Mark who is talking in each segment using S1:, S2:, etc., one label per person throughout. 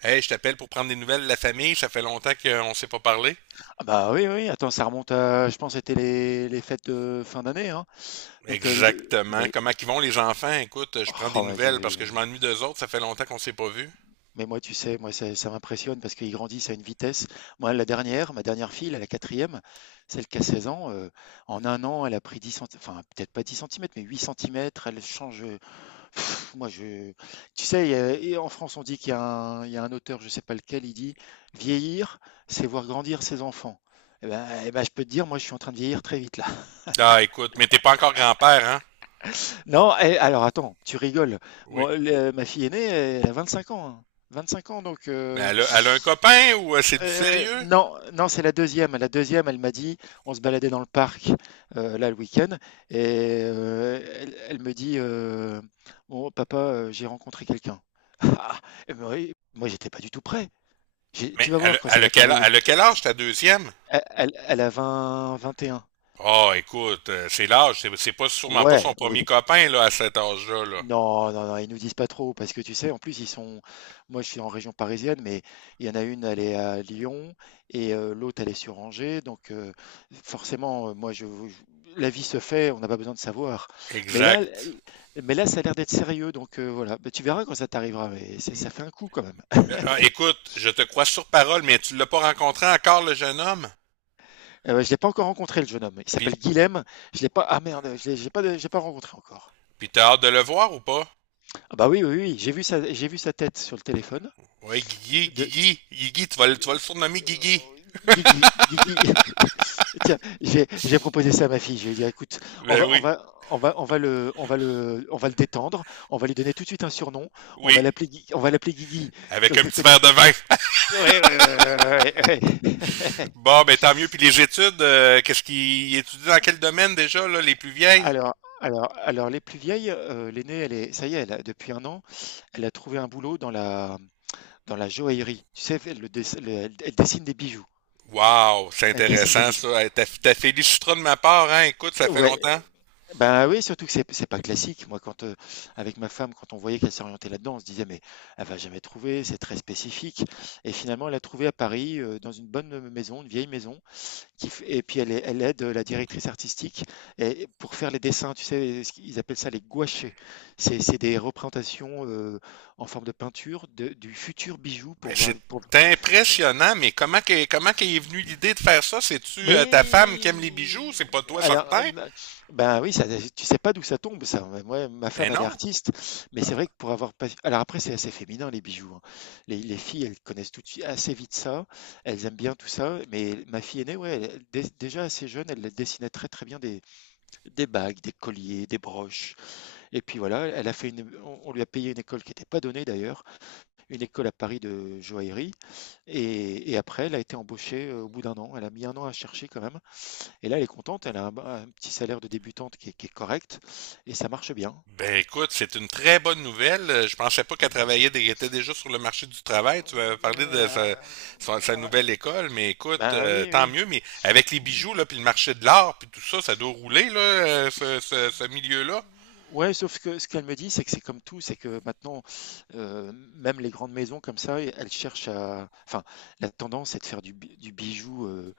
S1: Hey, je t'appelle pour prendre des nouvelles de la famille, ça fait longtemps qu'on ne s'est pas parlé.
S2: Ah bah, oui, oui, oui, attends, ça remonte à, je pense, c'était les fêtes de fin d'année, hein. Donc, le
S1: Exactement.
S2: mais
S1: Comment qu'ils vont les enfants? Écoute, je prends des
S2: oh mais tu
S1: nouvelles parce que je m'ennuie d'eux autres, ça fait longtemps qu'on s'est pas vus.
S2: mais moi, tu sais, moi, ça m'impressionne parce qu'ils grandissent à une vitesse. Moi, ma dernière fille, là, la quatrième, celle qui a 16 ans, en un an, elle a pris 10 centi enfin, peut-être pas 10 centimètres, mais 8 centimètres, elle change. Moi, je Tu sais, il y a et en France, on dit qu'il y a un auteur, je sais pas lequel. Il dit: «Vieillir, c'est voir grandir ses enfants». Et bah, je peux te dire, moi, je suis en train de vieillir très vite, là.
S1: Ah, écoute, mais t'es pas encore grand-père, hein?
S2: Non, alors attends, tu rigoles.
S1: Oui.
S2: Moi, ma fille aînée, elle a 25 ans, hein. 25 ans, donc,
S1: Mais elle a un copain ou c'est du sérieux?
S2: non, non, c'est la deuxième. La deuxième, elle m'a dit, on se baladait dans le parc, là, le week-end, et elle me dit, «Bon, papa, j'ai rencontré quelqu'un.» Ah, eh ben oui, moi, j'étais pas du tout prêt.
S1: Mais
S2: Tu vas
S1: elle
S2: voir
S1: a,
S2: quand ça
S1: elle a
S2: va
S1: quel,
S2: t'arriver.
S1: elle a quel âge
S2: C'est-
S1: ta deuxième?
S2: elle a 20, 21.
S1: Ah, écoute, c'est l'âge, c'est pas sûrement pas son
S2: Ouais, oui.
S1: premier copain là à cet âge-là. Là.
S2: Non, non, non, ils nous disent pas trop parce que, tu sais, en plus, ils sont. Moi, je suis en région parisienne, mais il y en a une, elle est à Lyon, et l'autre, elle est sur Angers. Donc, forcément, la vie se fait, on n'a pas besoin de savoir. Mais là, l-
S1: Exact.
S2: mais là, ça a l'air d'être sérieux. Donc, voilà, bah, tu verras quand ça t'arrivera. Mais ça fait un coup quand même.
S1: Mais, ah, écoute, je te crois sur parole, mais tu l'as pas rencontré encore le jeune homme?
S2: Ouais, je l'ai pas encore rencontré, le jeune homme. Il
S1: Puis,
S2: s'appelle Guilhem. Je l'ai pas. Ah merde, je l'ai j'ai pas rencontré encore.
S1: puis t'as hâte de le voir ou pas?
S2: Ah bah oui, oui, oui. J'ai vu sa tête sur le téléphone.
S1: Ouais, Guigui, Guigui, Guigui, tu vas le surnommer Guigui.
S2: Guigui, Guigui. Tiens, j'ai proposé ça à ma fille. Je lui ai dit, écoute,
S1: Ben oui,
S2: on va le détendre. On va lui donner tout de suite un surnom.
S1: oui.
S2: On va l'appeler Guigui. Que-
S1: Avec un
S2: que-
S1: petit
S2: que-
S1: verre de vin.
S2: Ouais, ouais, ouais, ouais, ouais.
S1: Bon, ben tant mieux. Puis les études, qu'est-ce qu'il étudie dans quel domaine déjà, là, les plus vieilles?
S2: Alors, alors, les plus vieilles, l'aînée, ça y est, depuis un an, elle a trouvé un boulot dans la joaillerie. Tu sais, elle dessine des bijoux.
S1: Wow, c'est
S2: Elle dessine des
S1: intéressant
S2: bijoux.
S1: ça. Hey, T'as félicitera de ma part, hein. Écoute, ça fait
S2: Ouais,
S1: longtemps.
S2: ben oui, surtout que c'est pas classique. Avec ma femme, quand on voyait qu'elle s'orientait là-dedans, on se disait: «Mais elle va jamais trouver, c'est très spécifique», et finalement, elle a trouvé à Paris, dans une bonne, maison, une vieille maison qui f et puis elle aide, la directrice artistique, et pour faire les dessins, tu sais, ce qu'ils appellent ça les gouachés. C'est des représentations, en forme de peinture de du futur bijou pour
S1: Ben
S2: voir
S1: c'est
S2: pour
S1: impressionnant, mais comment qu'est est venue l'idée de faire ça? C'est-tu ta femme qui aime les
S2: Mais
S1: bijoux? C'est pas toi
S2: alors,
S1: certain?
S2: bah, ben oui, ça, tu sais pas d'où ça tombe, ça. Moi, ma
S1: Ben
S2: femme, elle est
S1: non.
S2: artiste, mais c'est vrai que pour avoir pas. Alors après, c'est assez féminin, les bijoux, hein. Les filles, elles connaissent tout de suite assez vite ça. Elles aiment bien tout ça. Mais ma fille aînée, ouais, déjà assez jeune, elle dessinait très très bien des bagues, des colliers, des broches. Et puis voilà, elle a fait une. On lui a payé une école qui n'était pas donnée d'ailleurs, une école à Paris de joaillerie. Et après, elle a été embauchée, au bout d'un an. Elle a mis un an à chercher quand même. Et là, elle est contente, elle a un petit salaire de débutante qui est correct, et ça marche bien.
S1: Ben écoute, c'est une très bonne nouvelle. Je pensais pas qu'elle travaillait, était déjà sur le marché du travail. Tu m'avais parlé de sa nouvelle école, mais écoute,
S2: Ben oui,
S1: tant
S2: oui.
S1: mieux. Mais avec les bijoux là, puis le marché de l'art, puis tout ça, ça doit rouler là, ce milieu-là.
S2: Ouais, sauf que ce qu'elle me dit, c'est que c'est comme tout, c'est que maintenant, même les grandes maisons comme ça, elles cherchent à... Enfin, la tendance est de faire du bijou euh,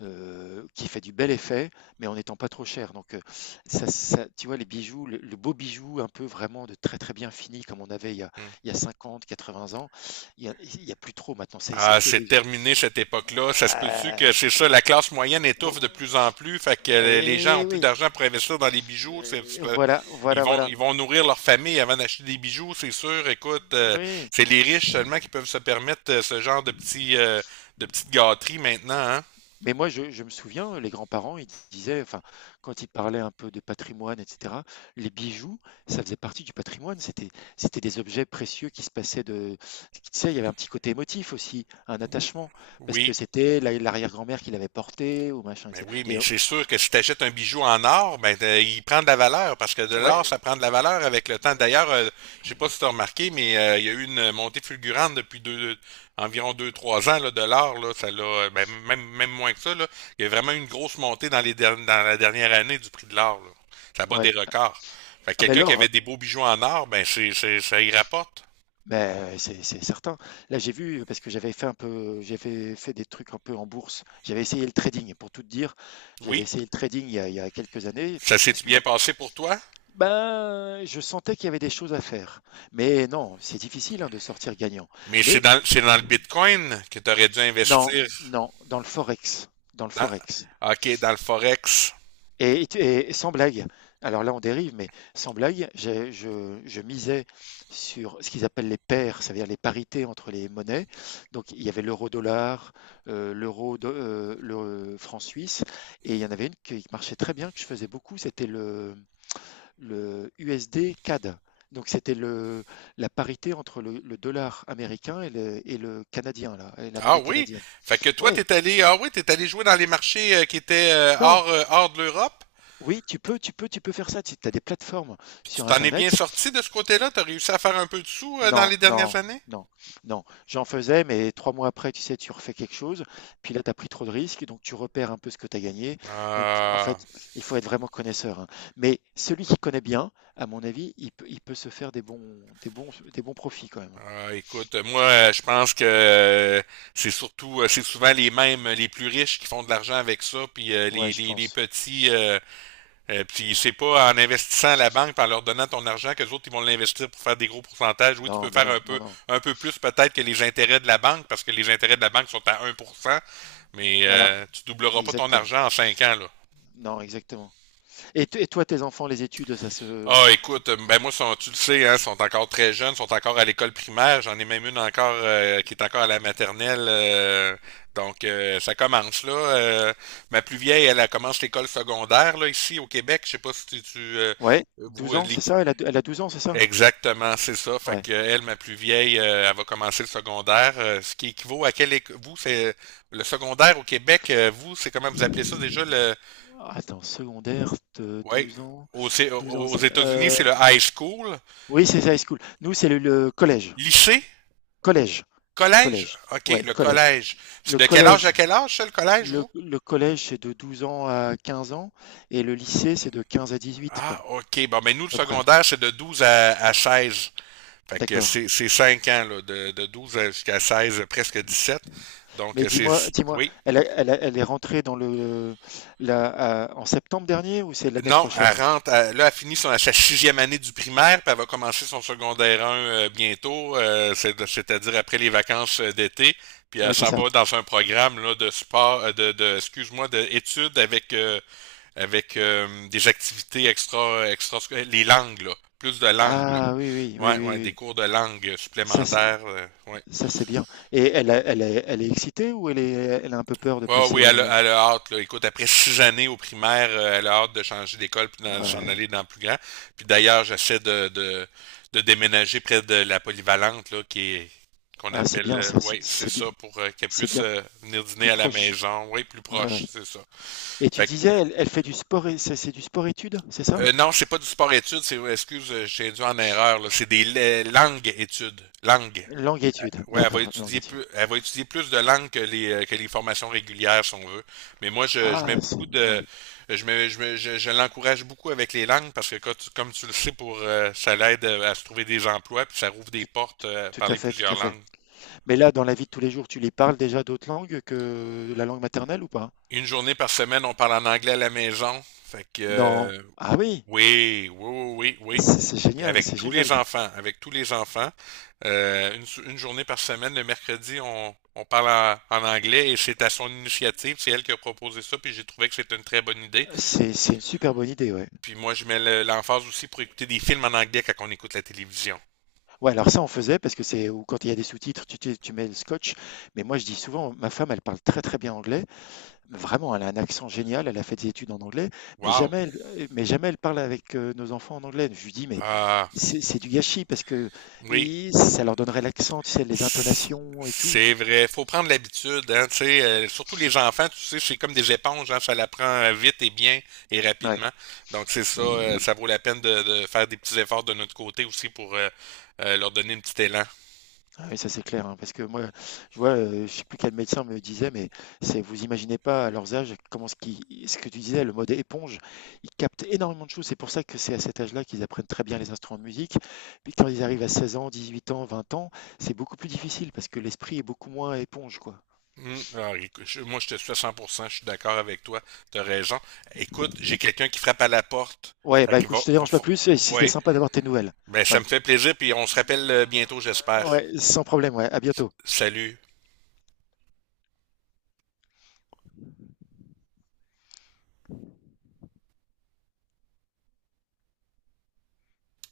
S2: euh, qui fait du bel effet, mais en n'étant pas trop cher. Donc, tu vois, les bijoux, le beau bijou, un peu vraiment de très très bien fini, comme on avait
S1: Hmm.
S2: il y a 50, 80 ans, il y a plus trop maintenant. C'est
S1: Ah,
S2: que
S1: c'est
S2: les...
S1: terminé cette époque-là. Ça se peut-tu que
S2: Ah,
S1: c'est ça, la classe moyenne étouffe de
S2: oh,
S1: plus en plus, fait que les gens ont
S2: eh
S1: plus
S2: oui,
S1: d'argent pour investir dans les bijoux.
S2: et
S1: Ils vont
S2: voilà,
S1: nourrir leur famille avant d'acheter des bijoux, c'est sûr. Écoute,
S2: oui.
S1: c'est les riches seulement qui peuvent se permettre ce genre de petites gâteries maintenant, hein?
S2: Mais moi, je me souviens, les grands-parents, ils disaient, enfin, quand ils parlaient un peu de patrimoine, etc., les bijoux, ça faisait partie du patrimoine. C'était des objets précieux qui se passaient de. Tu sais, il y avait un petit côté émotif aussi, un attachement, parce que
S1: Oui.
S2: c'était l'arrière-grand-mère qui l'avait porté ou machin,
S1: Mais
S2: etc.
S1: oui, mais c'est sûr que si tu achètes un bijou en or, ben il prend de la valeur parce que de l'or,
S2: Ouais,
S1: ça prend de la valeur avec le temps. D'ailleurs, je sais pas si tu as remarqué, mais il y a eu une montée fulgurante depuis environ 2, 3 ans là, de l'or. Là, ça l'a, ben, même moins que ça. Là, il y a vraiment eu une grosse montée dans la dernière année du prix de l'or. Là. Ça bat des
S2: ouais.
S1: records. Fait que
S2: Ah ben
S1: quelqu'un qui avait
S2: Laure,
S1: des beaux bijoux en or, ben ça y rapporte.
S2: beh, c'est certain. Là, j'ai vu parce que j'avais fait des trucs un peu en bourse. J'avais essayé le trading pour tout te dire. J'avais
S1: Oui,
S2: essayé le trading il y a quelques années
S1: ça s'est
S2: parce que,
S1: bien
S2: bah,
S1: passé pour toi,
S2: ben, je sentais qu'il y avait des choses à faire. Mais non, c'est difficile, hein, de sortir gagnant.
S1: mais c'est
S2: Mais
S1: dans, c'est dans le Bitcoin que tu aurais dû
S2: non,
S1: investir.
S2: non, dans le
S1: Dans,
S2: forex.
S1: OK, dans le Forex.
S2: Et sans blague, alors là on dérive, mais sans blague, je misais sur ce qu'ils appellent les paires, c'est-à-dire les parités entre les monnaies. Donc il y avait l'euro-dollar, l'euro, le franc suisse, et il y en avait une qui marchait très bien, que je faisais beaucoup, c'était le USD-CAD. Donc c'était la parité entre le dollar américain et le canadien, là, et la
S1: Ah
S2: monnaie
S1: oui?
S2: canadienne.
S1: Fait que toi,
S2: Oui,
S1: ah oui, t'es allé jouer dans les marchés qui étaient
S2: non,
S1: hors de l'Europe.
S2: oui, tu peux faire ça. Tu as des plateformes
S1: Puis tu
S2: sur
S1: t'en es bien
S2: Internet.
S1: sorti de ce côté-là? T'as réussi à faire un peu de sous dans
S2: Non,
S1: les dernières
S2: non,
S1: années?
S2: non, non. J'en faisais, mais 3 mois après, tu sais, tu refais quelque chose, puis là, tu as pris trop de risques, donc tu repères un peu ce que tu as gagné. Donc, en
S1: Ah,
S2: fait, il faut être vraiment connaisseur, hein. Mais celui qui connaît bien, à mon avis, il peut se faire des bons profits quand même.
S1: écoute, moi, je pense que c'est souvent les mêmes, les plus riches qui font de l'argent avec ça, puis
S2: Ouais,
S1: les,
S2: je
S1: les, les
S2: pense.
S1: petits, puis c'est pas en investissant à la banque, par leur donnant ton argent, que les autres ils vont l'investir pour faire des gros pourcentages. Oui, tu peux
S2: Non, bah
S1: faire
S2: non,
S1: un peu,
S2: non, non.
S1: un peu plus peut-être que les intérêts de la banque, parce que les intérêts de la banque sont à 1%, mais
S2: Voilà,
S1: tu doubleras pas ton
S2: exactement.
S1: argent en 5 ans là.
S2: Non, exactement. Et toi, tes enfants, les études, ça se...
S1: Ah, écoute, ben moi, sont, tu le sais, hein, sont encore très jeunes, sont encore à l'école primaire. J'en ai même une encore qui est encore à la maternelle. Donc, ça commence là. Ma plus vieille, elle commence l'école secondaire là ici au Québec. Je sais pas si
S2: Ouais,
S1: vous
S2: douze ans, c'est ça? Elle a 12 ans, c'est ça?
S1: Exactement, c'est ça. Fait
S2: Ouais.
S1: que elle, ma plus vieille, elle va commencer le secondaire, ce qui équivaut à quel vous c'est le secondaire au Québec, vous c'est comment vous appelez ça déjà le
S2: Attends, secondaire, de
S1: ouais
S2: 12 ans.
S1: aux, c'est- aux
S2: 12 ans.
S1: aux États-Unis c'est le high school,
S2: Oui, c'est ça, high
S1: Puis,
S2: school. Nous, c'est le collège.
S1: lycée,
S2: Collège.
S1: collège.
S2: Collège.
S1: Ok,
S2: Ouais,
S1: le
S2: collège.
S1: collège. C'est
S2: Le
S1: de quel âge à
S2: collège,
S1: quel âge ça, le collège
S2: le,
S1: vous?
S2: le collège, c'est de 12 ans à 15 ans, et le lycée, c'est de 15 à 18, quoi,
S1: Ah
S2: à
S1: ok, bon mais nous le
S2: peu près.
S1: secondaire c'est de 12 à 16. Fait que
S2: D'accord.
S1: c'est 5 ans là, de 12 jusqu'à 16, presque 17. Donc
S2: Mais
S1: c'est
S2: dis-moi,
S1: oui.
S2: elle est rentrée dans le, la, à- en septembre dernier ou c'est l'année
S1: Non,
S2: prochaine?
S1: là, elle finit sa sixième année du primaire, puis elle va commencer son secondaire un bientôt, c'est-à-dire après les vacances d'été, puis
S2: Ah
S1: elle
S2: oui, c'est
S1: s'en
S2: ça.
S1: va dans un programme là, de sport, de excuse-moi, d'études avec des activités les langues, là, plus de langues, là.
S2: Ah oui, oui,
S1: Ouais,
S2: oui,
S1: ouais,
S2: oui,
S1: des
S2: oui.
S1: cours de langue
S2: Ça, c'est-
S1: supplémentaires, ouais.
S2: Ça c'est bien. Et elle est excitée, ou elle a un peu peur de
S1: Ouais, ouais, oui,
S2: passer?
S1: elle a, elle a hâte, là. Écoute, après 6 années au primaire, elle a hâte de changer d'école puis s'en
S2: Ouais.
S1: aller dans le plus grand. Puis d'ailleurs, j'essaie de, déménager près de la polyvalente, là, qu'on
S2: Ah, c'est
S1: appelle,
S2: bien, ça, c'est
S1: ouais, c'est
S2: c'est bien,
S1: ça, pour qu'elle
S2: c'est
S1: puisse
S2: bien
S1: venir dîner
S2: plus
S1: à la
S2: proche.
S1: maison. Oui, plus
S2: Ouais, ouais.
S1: proche, c'est ça.
S2: Et tu
S1: Fait que,
S2: disais, elle fait du sport, et c'est du sport-études, c'est ça?
S1: non, c'est pas du sport études, c'est, excuse, j'ai dû en erreur, là. C'est des langues études. Langues.
S2: Langue-études,
S1: Ouais, elle va
S2: d'accord,
S1: étudier
S2: langue-études.
S1: plus, elle va étudier plus de langues que les formations régulières, si on veut. Mais moi, je mets
S2: Ah,
S1: beaucoup
S2: ouais,
S1: de, je mets, je mets- je l'encourage beaucoup avec les langues parce que comme tu le sais, ça l'aide à se trouver des emplois puis ça rouvre des
S2: tout,
S1: portes à
S2: tout à
S1: parler
S2: fait, tout
S1: plusieurs
S2: à fait.
S1: langues.
S2: Mais là, dans la vie de tous les jours, tu les parles déjà d'autres langues que la langue maternelle ou pas?
S1: Une journée par semaine, on parle en anglais à la maison. Fait que,
S2: Non. Ah oui,
S1: Oui, oui, oui, oui,
S2: c'est
S1: oui.
S2: génial,
S1: Avec
S2: c'est
S1: tous
S2: génial.
S1: les enfants, avec tous les enfants. Une journée par semaine, le mercredi, on parle en anglais et c'est à son initiative. C'est elle qui a proposé ça, puis j'ai trouvé que c'était une très bonne idée.
S2: C'est une super bonne idée, ouais.
S1: Puis moi, je mets l'emphase aussi pour écouter des films en anglais quand on écoute la télévision.
S2: Ouais, alors ça, on faisait parce que c'est, ou quand il y a des sous-titres, tu mets le scotch. Mais moi, je dis souvent, ma femme, elle parle très très bien anglais. Vraiment, elle a un accent génial, elle a fait des études en anglais, mais
S1: Wow!
S2: jamais elle, mais jamais elle parle avec, nos enfants en anglais. Je lui dis: «Mais
S1: Ah,
S2: c'est du gâchis parce que
S1: oui.
S2: i ça leur donnerait l'accent, tu sais, les intonations et tout».
S1: C'est vrai, faut prendre l'habitude, hein, tu sais, surtout les enfants, tu sais, c'est comme des éponges, hein, ça l'apprend vite et bien et
S2: Ouais,
S1: rapidement. Donc c'est ça, ça vaut la peine de, faire des petits efforts de notre côté aussi pour leur donner un petit élan.
S2: ah oui, ça c'est clair, hein, parce que moi, je sais plus quel médecin me disait, mais c'est, vous imaginez pas à leurs âges comment ce que tu disais, le mode éponge, ils captent énormément de choses. C'est pour ça que c'est à cet âge-là qu'ils apprennent très bien les instruments de musique. Puis quand ils arrivent à 16 ans, 18 ans, 20 ans, c'est beaucoup plus difficile parce que l'esprit est beaucoup moins éponge, quoi.
S1: Alors, écoute, moi je te suis à 100%, je suis d'accord avec toi, t'as raison. Écoute, j'ai quelqu'un qui frappe à la porte.
S2: Ouais,
S1: Fait
S2: bah
S1: que
S2: écoute, je te dérange pas plus, et si c'était
S1: ouais,
S2: sympa d'avoir tes nouvelles.
S1: ben ça me
S2: Ouais.
S1: fait plaisir, puis on se rappelle bientôt, j'espère.
S2: Ouais, sans problème, ouais. À bientôt.
S1: Salut.